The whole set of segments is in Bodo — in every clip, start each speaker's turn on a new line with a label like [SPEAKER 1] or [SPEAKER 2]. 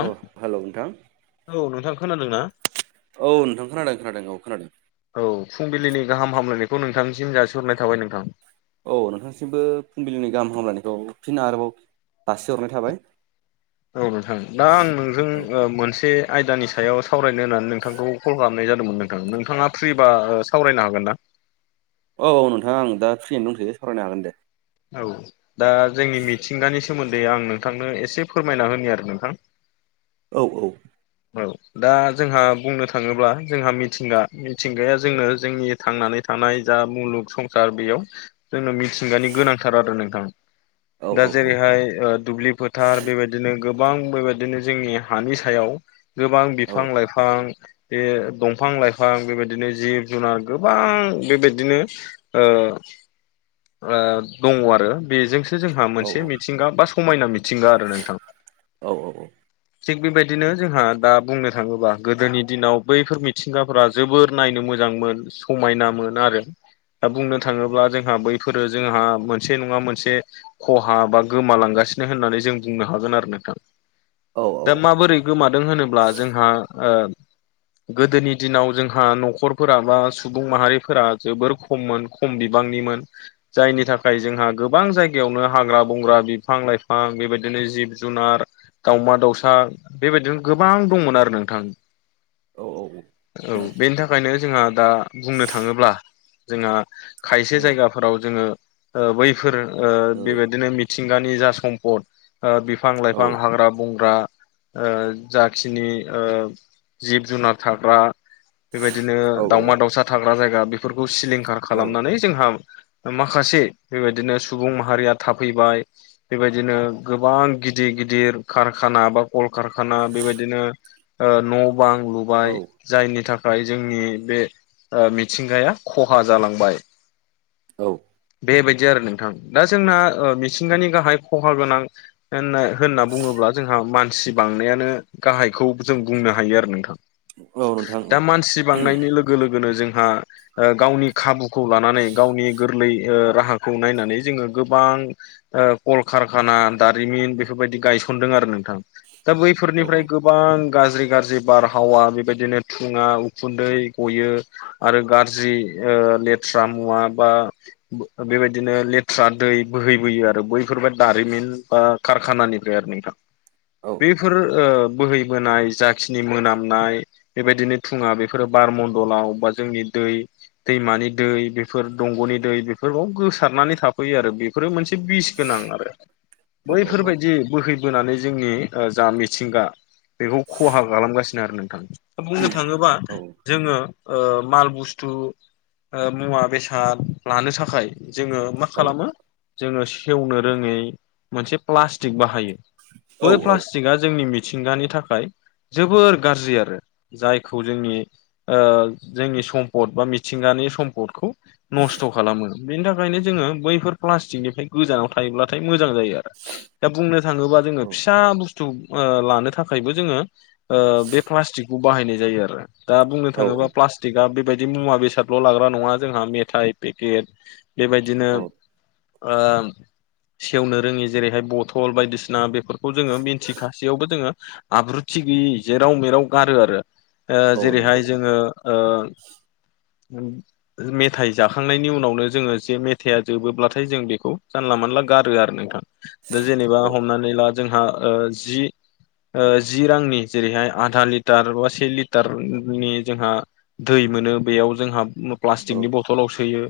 [SPEAKER 1] औ हेलौ नोंथां
[SPEAKER 2] औ नोंथां खोनादों ना?
[SPEAKER 1] औ नोंथां खोनादों खोनादों औ खोनादों।
[SPEAKER 2] औ फुंबिलिनि गाहाम हामलायनायखौ नोंथांनिसिम जासिहरनाय थाबाय नोंथां।
[SPEAKER 1] औ नोंथांसिमबो फुंबिलिनि गाहाम हामलायनायखौ फिन आरोबाव दासि हरनाय थाबाय।
[SPEAKER 2] औ नोंथां दा आं
[SPEAKER 1] औ
[SPEAKER 2] नोंजों मोनसे आयदानि सायाव सावरायनो होननानै नोंथांखौ कल खालामनाय जादोंमोन नोंथां। नोंथाङा फ्रिबा सावरायनो हागोन ना?
[SPEAKER 1] औ नोंथां आं दा फ्रियैनो दंथैयो सावरायनो हागोन दे।
[SPEAKER 2] औ दा जोंनि मिथिंगानि सोमोन्दै आं नोंथांनो एसे फोरमायना होनो आरो नोंथां।
[SPEAKER 1] औ औ
[SPEAKER 2] औ दा जोंहा बुंनो थाङोब्ला जोंहा मिथिंगा मिथिंगाया जोंनो जोंनि थांनानै थानाय जा मुलुग संसार बेयाव जोंनो मिथिंगानि गोनांथार आरो नोंथां
[SPEAKER 1] औ
[SPEAKER 2] दा
[SPEAKER 1] औ
[SPEAKER 2] जेरैहाय दुब्लिफो थार बेबायदिनो गोबां बेबायदिनो जोंनि हानि सायाव गोबां
[SPEAKER 1] औ
[SPEAKER 2] बिफां लाइफां ओ बे दंफां लाइफां बेबायदिनो जिब जुनार गोबां बेबायदिनो दङ आरो बेजों जोंहा
[SPEAKER 1] औ
[SPEAKER 2] मोनसे मिथिंगा बा समायना मिथिंगा आरो नोंथां।
[SPEAKER 1] औ औ औ।
[SPEAKER 2] थिग बेबायदिनो जोंहा दा बुंनो थाङोबा गोदोनि दिनाव बैफोर मिथिंगाफोरा जोबोर नायनो मोजांमोन समायनामोन आरो। दा बुंनो थाङोब्ला जोंहा बैफोरो जोंहा मोनसे नङा मोनसे खहा बा गोमालांगासिनो होननानै जों बुंनो हागोन आरो नोंथां।
[SPEAKER 1] औ
[SPEAKER 2] दा माबोरै गोमादों होनोब्ला जोंहा ओ गोदोनि दिनाव जोंहा न'खरफोरा बा सुबुं माहारिफोरा जोबोर खममोन खम बिबांनिमोन। जायनि थाखाय जोंहा गोबां जायगायावनो हाग्रा बंग्रा बिफां लाइफां बेबायदिनो जिब जुनार दावमा दाउसा बेबायदिनो गोबां दंमोन आरो नोंथां।
[SPEAKER 1] औ औ औ
[SPEAKER 2] औ बेनि थाखायनो जोंहा दा बुंनो थाङोब्ला जोंहा खायसे
[SPEAKER 1] औ
[SPEAKER 2] जायगाफोराव जोङो बैफोर ओ बेबायदिनो मिथिंगानि जा सम्पद बिफां लाइफां हाग्रा बंग्रा ओ जाखिनि ओ जिब जुनार थाग्रा बेबायदिनो दावमा दावसा थाग्रा जायगा बेफोरखौ सिलिंखार खालामनानै जोंहा माखासे बेबायदिनो सुबुं माहारिया थाफैबाय बेबायदिनो गोबां गिदिर गिदिर कारखाना बा कलकारखाना बेबायदिनो न' बां लुबाय जायनि थाखाय जोंनि बे मिथिंगाया खहा जालांबाय।
[SPEAKER 1] औ
[SPEAKER 2] बेबायदि आरो नोंथां। दा जोंना मिथिंगानि गाहाय खहा गोनां होननो होनना बुङोब्ला जोंहा मानसि बांनायानो गाहायखौ जों बुंनो हायो आरो नोंथां।
[SPEAKER 1] औ नोंथां औ
[SPEAKER 2] दा मानसि बांनायनि लोगो लोगोनो जोंहा गावनि खाबुखौ लानानै गावनि गोरलै ओ राहा खौ नायनानै जोङो गोबां ओ कलकारखाना दारिमिन बेफोरबायदि गायसनदों आरो नोंथां। दा
[SPEAKER 1] औ
[SPEAKER 2] बैफोरनिफ्राय गोबां गाज्रि गाज्रि बारहावा बेबायदिनो थुङा उखुन्दै गयो। आरो गाज्रि ओ लेथ्रा मुवा बा बेबायदिनो लेथ्रा दै बोहैबोयो आरो बैफोरबो दारिमिन बा कारखानानिफ्राय आरो नोंथां।
[SPEAKER 1] औ
[SPEAKER 2] बेफोर ओ बोहैबोनाय जाखिनि मोनामनाय बेबायदिनो थुङा बेफोरो बारमन्दलाव बा जोंनि दै दैमानि दै बेफोर दंग'नि दै बेफोरखौ गोसारनानै था फैयो आरो बेफोरो मोनसे बिस गोनां आरो
[SPEAKER 1] औ औ
[SPEAKER 2] बैफोरबायदि बोहैबोनानै जोंनि ओ जा मिथिंगा बेखौ खहा खालामगासिनो आरो नोंथां दा बुंनो थाङोबा जोङो ओ माल बुस्थु मुवा बेसाद लानो थाखाय जोङो मा
[SPEAKER 1] औ
[SPEAKER 2] खालामो जोङो सेवनो रोङै मोनसे प्लास्टिक बाहायो। बै
[SPEAKER 1] औ
[SPEAKER 2] प्लास्टिकआ जोंनि मिथिंगानि थाखाय जोबोर गाज्रि आरो। जायखौ जोंनि जोंनि सम्पद बा मिथिंगानि सम्पदखौ नस्थ' खालामो बेनि थाखायनो जोङो बैफोर प्लास्टिकनिफ्राय गोजानाव थायोब्लाथाय मोजां जायो आरो दा बुंनो थाङोबा जोङो फिसा बुस थु ओ लानो थाखायबो जोङो ओ बे प्लास्टिकखौ बाहायनाय जायो आरो। दा बुंनो थाङोब्ला प्लास थिगा बेबायदि मुवा बेसादल' लाग्रा नङा जोंहा मेथाइ पेकेट बेबायदिनो ओ सेवनो रोङि जेरैहाय बथल बायदिसिना बेफोरखौ जोङो मि बेयावबो जोङो आब्रुथि गैयै जेराव मेराव गारो आरो ओ
[SPEAKER 1] औ नंगौ
[SPEAKER 2] जेरैहाय जोङो ओ उम मेथाइ जाखांनायनि उनावनो जोङो जे मेथाइआ जोबोब्लाथाय जों बेखौ जानला मोनला गारो आरो नोंथां। दा जेनेबा
[SPEAKER 1] औ
[SPEAKER 2] हमनानै ला जोंहा ओ जि ओ जि रांनि जेरैहाय आधा लिटार बा से लिटारनि जोंहा दै मोनो बेयाव जोंहा
[SPEAKER 1] औ
[SPEAKER 2] प्लास्टिकनि बथलाव सोयो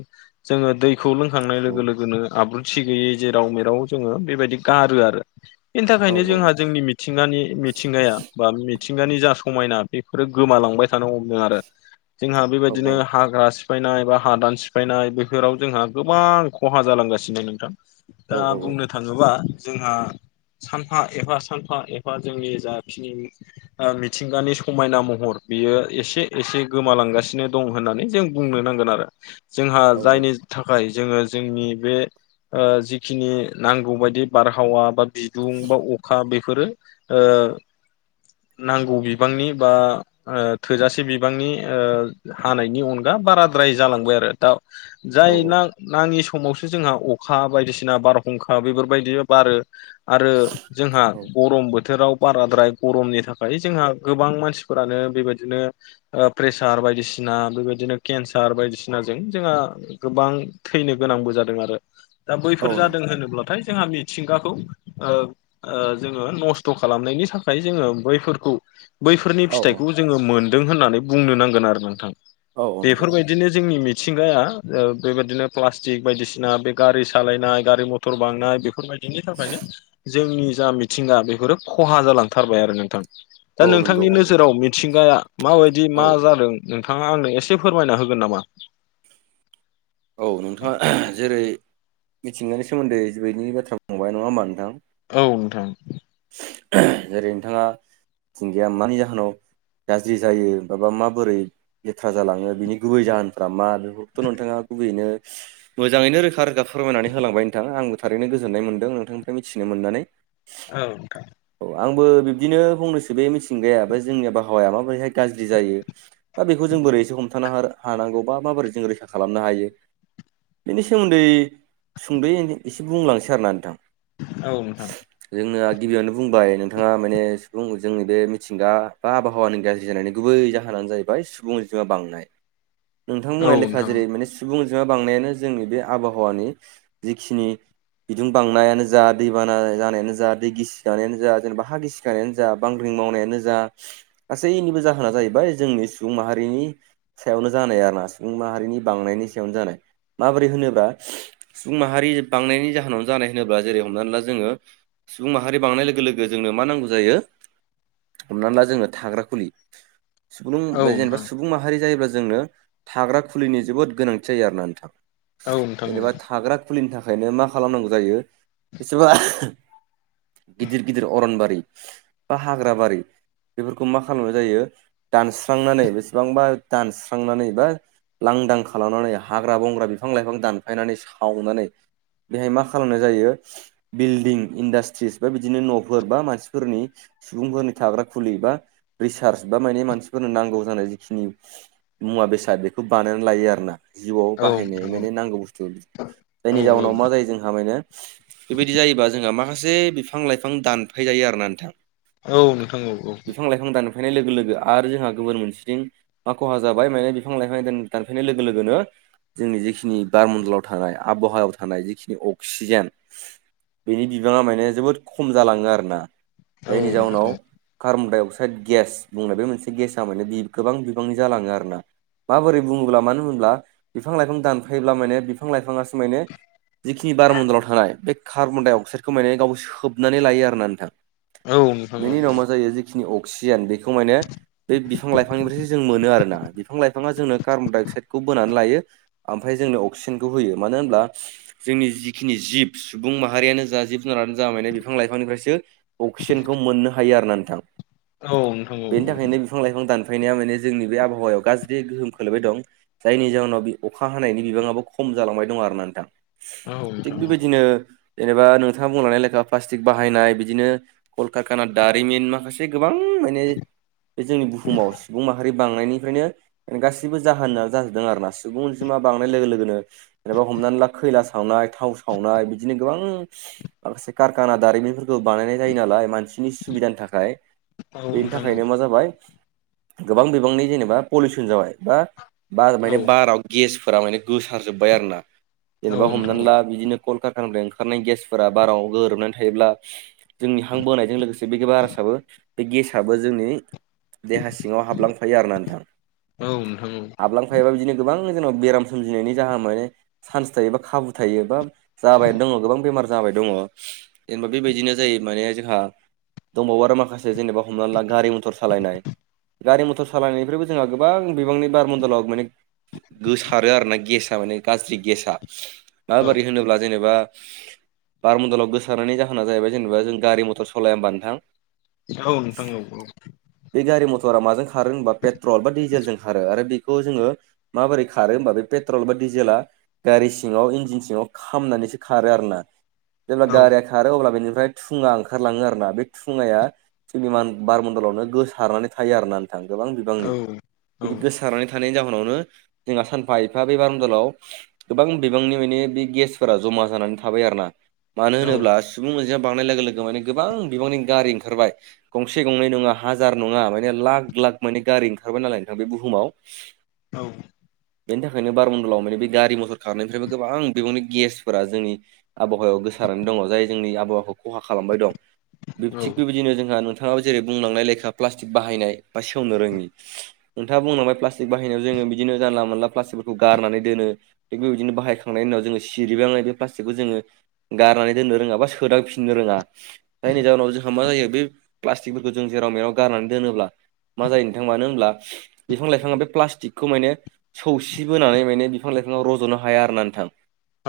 [SPEAKER 2] जोङो दैखौ लोंखांनाय
[SPEAKER 1] औ औ
[SPEAKER 2] लोगो लोगोनो आब्रु थि गैयै जेराव मेराव जोङो बेबायदि गारो आरो बेनि थाखायनो जोंहा जोंनि मिथिंगानि मिथिंगाया बा मिथिंगानि जा समायना बेफोरो गोमालांबाय थानो हमदों आरो। जोंहा बेबायदिनो हाग्रा सि फायनाय बा हादान सिफायनाय बेफोराव जोंहा गोबां खहा जालांगासिनो नोंथां।
[SPEAKER 1] औ
[SPEAKER 2] दा
[SPEAKER 1] औ
[SPEAKER 2] बुंनो थाङोबा जोंहा सानफा एफा सानफा एफा जोंनि जाखिनि मिथिंगानि समायना महर बियो एसे एसे गोमालांगासिनो दं होननानै जों बुंनो नांगोन आरो जोंहा
[SPEAKER 1] औ
[SPEAKER 2] जायनि थाखाय जोङो जोंनि बे ओ जिखिनि नांगौ बायदि बारहावा बा बिदुं बा अखा बे फोरो ओ नांगौ बिबांनि बा ओ थोजासे बिबांनि ओ हानायनि अनगा बाराद्राय जालांबाय आरो दा
[SPEAKER 1] औ
[SPEAKER 2] जायना नाङि समावसो जोंहा अखा बायदिसिना बारहुंखा बेफोरबायदि बारो। आरो जोंहा
[SPEAKER 1] औ
[SPEAKER 2] गरम बोथोराव बाराद्राय गरमनि थाखाय जोंहा गोबां मानसिफोरानो बेबायदिनो ओ प्रेसार बायदिसिना बेबायदिनो केन्सार बायदिसिनाजों जोंहा गोबां थैनो गोनांबो जादों आरो। दा
[SPEAKER 1] औ
[SPEAKER 2] बैफोर जादों
[SPEAKER 1] नंगौ
[SPEAKER 2] होनोब्लाथाय जोंहा मिथिंगाखौ ओ ओ जोङो नस्थ' खालामनायनि थाखाय जोङो बैफोरखौ बैफोरनि
[SPEAKER 1] औ
[SPEAKER 2] फिथाइखौ जोङो मोनदों होन्नानै बुंनो नांगोन आरो नोंथां
[SPEAKER 1] औ औ नंगौ
[SPEAKER 2] बेफोरबायदिनो जोंनि मिथिंगाया ओ बेबायदिनो प्लास्टिक बायदिसिना बे गारि सालायनाय गारि मथर बांनाय बेफोरबाय बिनि थाखायनो जोंनि जा मिथिंगा बेफोरो खहा जालांथारबाय आरो नोंथां। दा
[SPEAKER 1] औ नंगौ
[SPEAKER 2] नोंथांनि
[SPEAKER 1] औ
[SPEAKER 2] नोजोराव मिथिंगाया माबायदि
[SPEAKER 1] औ
[SPEAKER 2] मा जादों? नोंथाङा आंनो एसे फोरमायना होगोन नामा?
[SPEAKER 1] औ नोंथाङा जेरै मिथिंगानि सोमोन्दै बेबायदिनि बाथ्रा बुंखांबाय नङा होमबा नोंथां?
[SPEAKER 2] औ नोंथां
[SPEAKER 1] जेरै नोंथाङा थिंगाया मानि जाहोनाव गाज्रि जायो बा माबोरै लेथ्रा जालाङो बिनि गुबै जाहोनफ्रा मा बेफोरखोथ' नोंथाङा गुबैयैनो मोजाङैनो रोखा रोखा फोरमायनानै होलांबाय नोंथां आंबो थारैनो गोजोन्नाय मोनदों नोंथांनिफ्राय मिथिनो मोननानै।
[SPEAKER 2] औ नोंथां
[SPEAKER 1] औ आंबो बिब्दिनो बुंनोसो बे मिथिंगाया बे जोंनि आबहावाया माबोरैहाय गाज्रि जायो। दा बेखौ जों बोरैसो हमथानो हा-हानांगौ बा माबोरै जों रैखा खालामनो हायो। बेनि सोमोन्दै सुंद' एने-एसे बुंलांसै आरो ना नोंथां।
[SPEAKER 2] औ नोंथां
[SPEAKER 1] जोंना गिबियावनो बुंबाय नोंथाङा माने सुबुं जोंनि बे मिथिंगा बा आबहावानि गाज्रि जानायनि गुबै जाहोनानो जाहै बाय सुबुं अनजिमा बांनाय
[SPEAKER 2] [inaudible]
[SPEAKER 1] नोंथां
[SPEAKER 2] औ
[SPEAKER 1] बुंनाय लेखा
[SPEAKER 2] नोंथां
[SPEAKER 1] जेरै माने सुबुं अनजिमा बांनायानो जोंनि बे आबहावानि जिखिनि बिदुं बांनायानो जा दैबाना जानायानो जा दै गिसि जानायानो जेनेबा हा गिसिखानायानो जा बांग्रिं मावनायानो जा गासैनिबो जाहोना जाहैबाय जोंनि सुबुं माहारिनि सायावनो जानाय आरो ना सुबुं माहारिनि बांनायनि सायावनो जानाय माबोरै होनोब्ला सुबुं माहारि बांनायनि जाहोनावनो जानाय होनोब्ला जेरै हमनानै ला जोङो सुबुं मा माहारि बांनाय लोगो लोगो जोंनो मा नांगौ जायो हमना ला जोंङो थाग्रा खुलि सुब्रुं
[SPEAKER 2] औ
[SPEAKER 1] ओमफ्राय जेनेबा
[SPEAKER 2] नोंथां
[SPEAKER 1] सुबुं सुबुं माहारि जायोब्ला जोंनो थाग्रा खुलिनि जोबोद गोनांथि जायो आरोना नोंथाङा।
[SPEAKER 2] औ नोंथां औ नोंथां
[SPEAKER 1] जेनेबा थाग्रा खुलिनि थाखायनो मा खालामनांगौ जायो एसेबां गिदिर गिदिर अरनबारि बा हाग्रा बारि बेफोरखौ मा खालामनाय जायो दानस्रांनानै बेसेबांबा दानस्रांनानै बा लांदां खालामनानै हाग्रा बंग्रा बिफां लाइफां दानफायनानै सावनानै बेहाय मा खालामनाय जायो बिल्डिं इन्डास्ट्रि फोर बिदिनो न'फोर बा मानसिफोरनि सुबुंफोरनि थाग्रा खुलि बा रिसार्च बा माने मानसिफोरनो नांगौ जानाय जिखिनि मुवा बेसाद बेखौ बानायनानै लायो आरो ना जिउआव
[SPEAKER 2] औ
[SPEAKER 1] बाहायनाय
[SPEAKER 2] नोंथां
[SPEAKER 1] माने नांगौ बुस्थु जायनि
[SPEAKER 2] औ औ औ
[SPEAKER 1] जाहोनाव मा जायो जोंहा माने बेबायदि जायोबा जोंहा माखासे बिफां लाइफां दानफाय जायो आरोना नोंथां।
[SPEAKER 2] औ नोंथां औ औ
[SPEAKER 1] बिफां लाइफां दानफायनाय लोगो लोगो आरो जोंहा गुबुन मोनसेथिं मा खहा जाबाय माने बिफां लाइफां दान दानफायनाय लोगो लोगोनो जोंनि जिखिनि बारमन्डलाव थानाय आबहावायाव थानाय जिखिनि अक्सिजेन बेनि बिबाङा माने जोबोद खम जालाङो आरोना
[SPEAKER 2] औ
[SPEAKER 1] जायनि
[SPEAKER 2] नोंथां
[SPEAKER 1] जाउनाव
[SPEAKER 2] औ
[SPEAKER 1] कार्बनडाय अक्साइड गेस बुंनाय बे मोनसे गेसा माने गोबां बिबांनि जालाङो आरो ना। माबोरै बुङोब्ला मानो होनोब्ला बिफां लाइफां दानफायोब्ला माने बिफां लाइफाङा मानो जिखिनि बारमण्डलाव थानाय बे कार्बन डाइ अक्सखौ गाव खोबनानै लायो आरोना नोंथां
[SPEAKER 2] औ नोंथां औ
[SPEAKER 1] बेनि उनाव मा जायो जिखिनि अक्सिजेन बेखौ माने बे बिफां लाइफांनिफ्रायसो जों मोनो आरोना बिफां लाइफाङा जोंनो कार्बन डाय अक्साइदखौ बोनानै लायो। ओमफ्राय जोंनो अक्सिजेनखौ होयो मानो होनब्ला जोंनि जिखिनि जिब सुबुं माहारियानो जा जिब जुनारानो जा माने बिफां लाइफांनिफ्रायसो अक्सिजेनखौ मोननो हायो आरो ना नोंथां।
[SPEAKER 2] औ नोंथां औ
[SPEAKER 1] बेनि थाखायनो बिफां लाइफां दानफायनाया माने जोंनि बे आबहावायाव गाज्रि गोहोम खोलैबाय दं। जायनि जाहोनाव बे अखा हानायनि बिबाङाबो खम जालांबाय दं आरो ना नोंथां।
[SPEAKER 2] औ औ
[SPEAKER 1] थिग
[SPEAKER 2] नोंथां औ
[SPEAKER 1] बेबायदिनो जेनेबा नोंथाङा बुंलांनाय ले खा प्लास्टिक बाहायनाय बिदिनो कलकारकाना दारिमिन माखासे जे गोबां माने बे जोंनि बुहुमाव सुबुं माहारि बांनायनिफ्रायनो गासिबो जाहोना जाजोबदों आरोना सुबुं अनजिमा बांनाय लोगो लोगोनो जेनेबा हमनानै ला खैला सावनाय थाव सावनाय बिदिनो गोबां माखासे कारखाना दारिमिनफोरखौ बानायनाय जायो नालाय मानसि बिनि सुबिदानि थाखाय
[SPEAKER 2] औ
[SPEAKER 1] बेनि
[SPEAKER 2] नोंथां
[SPEAKER 1] थाखायनो मा जाबाय गोबां बिबांनि जेनेबा पलिउसन जाबाय बा बार
[SPEAKER 2] औ
[SPEAKER 1] माने बाराव गेसफोरा माने गोसारजोबबाय आरो ना
[SPEAKER 2] औ
[SPEAKER 1] जेनेबा
[SPEAKER 2] नोंथां
[SPEAKER 1] हमनानै ला बिदिनो। कलकारकानिफ्राय ओंखारनाय गेसफोरा बाराव गोरोबनानै थायोब्ला। जोंनि हां बोनायजों लोगोसे बे बारासाबो बे गेसआबो जोंनि। देहा सिङाव हाबलांफायो आरो ना नोंथां
[SPEAKER 2] औ नोंथां
[SPEAKER 1] आबलां फायाबा बिदिनो गोबां जेनेबा बेराम सोमजिनायनि जाहा माने चान्स थायो बा खाबु थायो बा जाबायनो दङ गोबां बेमार जाबाय दङ जेनेबा बेबायदिनो जायो माने जोंहा दंबावो आरो माखासे जेनेबा हमनानै ला गारि मथर सालायनाय। गारि मथर सालायनायनिफ्रायबो जोंहा गोबां बिबांनि बारमण्डलाव माने गोसारो आरो ना गेसा माने गाज्रि गेसा
[SPEAKER 2] औ
[SPEAKER 1] माबोरै होनोब्ला जेनेबा बारमन्दलाव गोसारनायनि जाहोना जाहैबाय जेनेबा जों गारि मथर सालाया हबा नोंथां?
[SPEAKER 2] औ नोथां औ औ
[SPEAKER 1] बे गारि मथरा माजों खारो होनबा पेट्रल बा डिजेलजों खारो आरो बेखौ जोङो। माबोरै खारो होनबा बे पेट्रल बा डिजेला। गारि सिङाव इन्जिन सिङाव खामनानैसो खारो आरो ना। जेब्ला गारिया खारो अब्ला बेनिफ्राय थुङा ओंखारलाङो आरोना बे थुङाया। जेनेबा बारमन्दलावनो गोसारनानै थायो आरो ना नोंथां गोबां बिबांनि बिदि गोसारनानै। थानायनि जाहोनावनो जोंहा सानफा एफा बे बारम दलाव गोबां बिबांनि माने बे गेसफोरा जमा जानानै थाबाय आरोना मानो होनोब्ला सुबुं मोनजिमा बांनाय लोगो लोगो माने गोबां बिबांनि गारि ओंखारबाय। गंसे गंनै नङा हाजार नङा माने लाख लाख माने गारि ओंखारबाय नालाय नोंथां बे बुहुमाव।
[SPEAKER 2] औ
[SPEAKER 1] बेनि थाखायनो बारमडलाव माने बे गारि मथर खारनायनिफ्रायबो गोबां बेबांनि गेसफोरा जोंनि। आबहावायाव गोसारनानै दङ जाय जोंनि आबहावाखौ खहा खालामबाय दं थिग बेबायदिनो जोंहा नों थाङाबो जेरै बुंलांनाय लेखा प्लास्टिक बाहायनाय बा सेवनो रोङि। नोंथाङा बुंनांबाय प्लास्टिक बाहायनायाव जोङो बिदिनो जानला मोनला प्लास्टिकफोरखौ गारनानै दोनो। थिग बेबायदिनो बाहायखांनायनि उनाव जोङो सिरिबा बे प्लास्टिकखौ जोङो गारनानै दोननो रोङा बा सोदांफिननो रोङा जायनि जउोनाव जोंहा मा जायो बे। प्लास्टिकफोरखौ जों जेराव मेराव गारनानै दोनोब्ला मा जायो नोंथां मानो होनब्ला बिफां लाइफाङा बे प्लास्टिकखौ माने। सौसिबोनानै माने बिफां लाइफाङाव रजनो हाया आरोना नोंथां।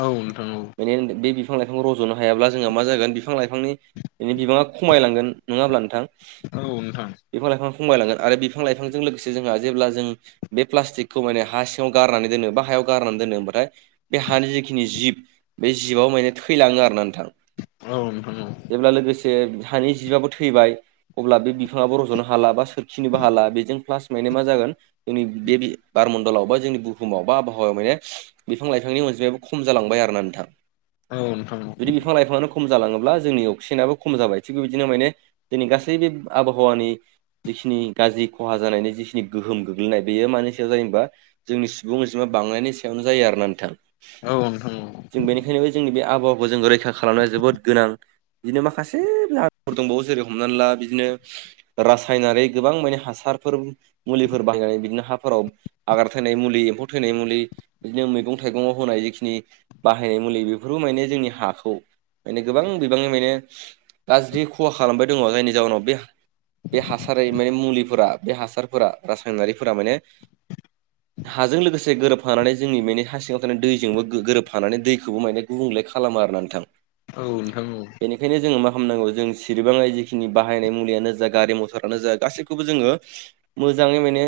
[SPEAKER 2] औ नोंथां औं।
[SPEAKER 1] बे बे बिफां लाइफांखौ रजनो हायाब्ला जोंहा मा जागोन बिफां लाइफांनि बिनि बिबाङा खमायलांगोन नङा होमब्ला नोंथां।
[SPEAKER 2] औ नोंथां
[SPEAKER 1] बिफां लाइफां खमायलांगोन आरो बिफां लाइफांजों लोगोसे जोंहा जेब्ला जों। बे प्लास्टिकखौ माने हा सिङाव गारनानै दोनो बा हायाव गारनानै दोनो ओमबाथाय। बे हानि जिखिनि जिब बे जिबआव माने थैलाङो आरो ना नोंथां।
[SPEAKER 2] औ नोंथां औ
[SPEAKER 1] जेब्ला लोगोसे हानि जिबाबो थैबाय। अब्ला बे बिफाङाबो रजनो हाला बा सोरखिनोबो हाला बेजों प्लास माने मा जागोन। जोंनि बे बारमणडलाव बा जोंनि बुहुमाव बा आबहावायाव माने। बिफां लाइफांनि अनजिायो खम जालांबाय आरो ना नोंथां।
[SPEAKER 2] औ नोंथां औ
[SPEAKER 1] जुदि बिफां लाइफाङआनो खम जालाङोब्ला जोंनि अक्सिजेनाबो खम जाबाय थिग बे बिदिनो माने। दिनै गासै बे आबहावानि। जिखिनि गाज्रि खहा जानायनि जिखिनि गोहोम गोग्लैनाय बेयो मानसिया जेनबा। जोंनि सुबुं अनजिमा बांनायनि सायावनो जायो आर ना नोंथां।
[SPEAKER 2] औ नोंथां औ
[SPEAKER 1] जों बेनिखायनोबो जोंनि बे आबहावाखौ जों रैखा खालामनाया जोबोद गोनां बिदिनो माखासेफोर दंबावो जेरै हमनानै ला बिदिनो रासायनारि गोबां माने हासारफोर मुलिफोर बाहायनानै बिदिनो हाफोराव हाग्रा थैनाय मुलि एम्फौ थैनाय मुलि बिदिनो मैगं थाइगंआव होनाय जिखिनि बाहायनाय मुलि बे बेफोरबो माने जोंनि हाखौ माने गोबां बिबाङै माने गाज्रि खहा खालामबाय दङ जायनि जाउनाव बे बे हासारै माने मुलिफोरा बे हासारफोरा रासायनारिफोरा माने हाजों लोगोसे गोरोबफानानै जोंनि माने हा सिङाव थानाय दैजोंबो गोरोबफानानै दैखौबो माने गुबुंले खालामो आरो ना नोंथां
[SPEAKER 2] औ नोंथां औ
[SPEAKER 1] बेनिखायनो जोङो मा खालामनांगौ जों सिरिबाङै जिखिनि बाहायनाय मुलियानो जा गारि मथरानो जा गासैखौबो जोङो मोजाङै माने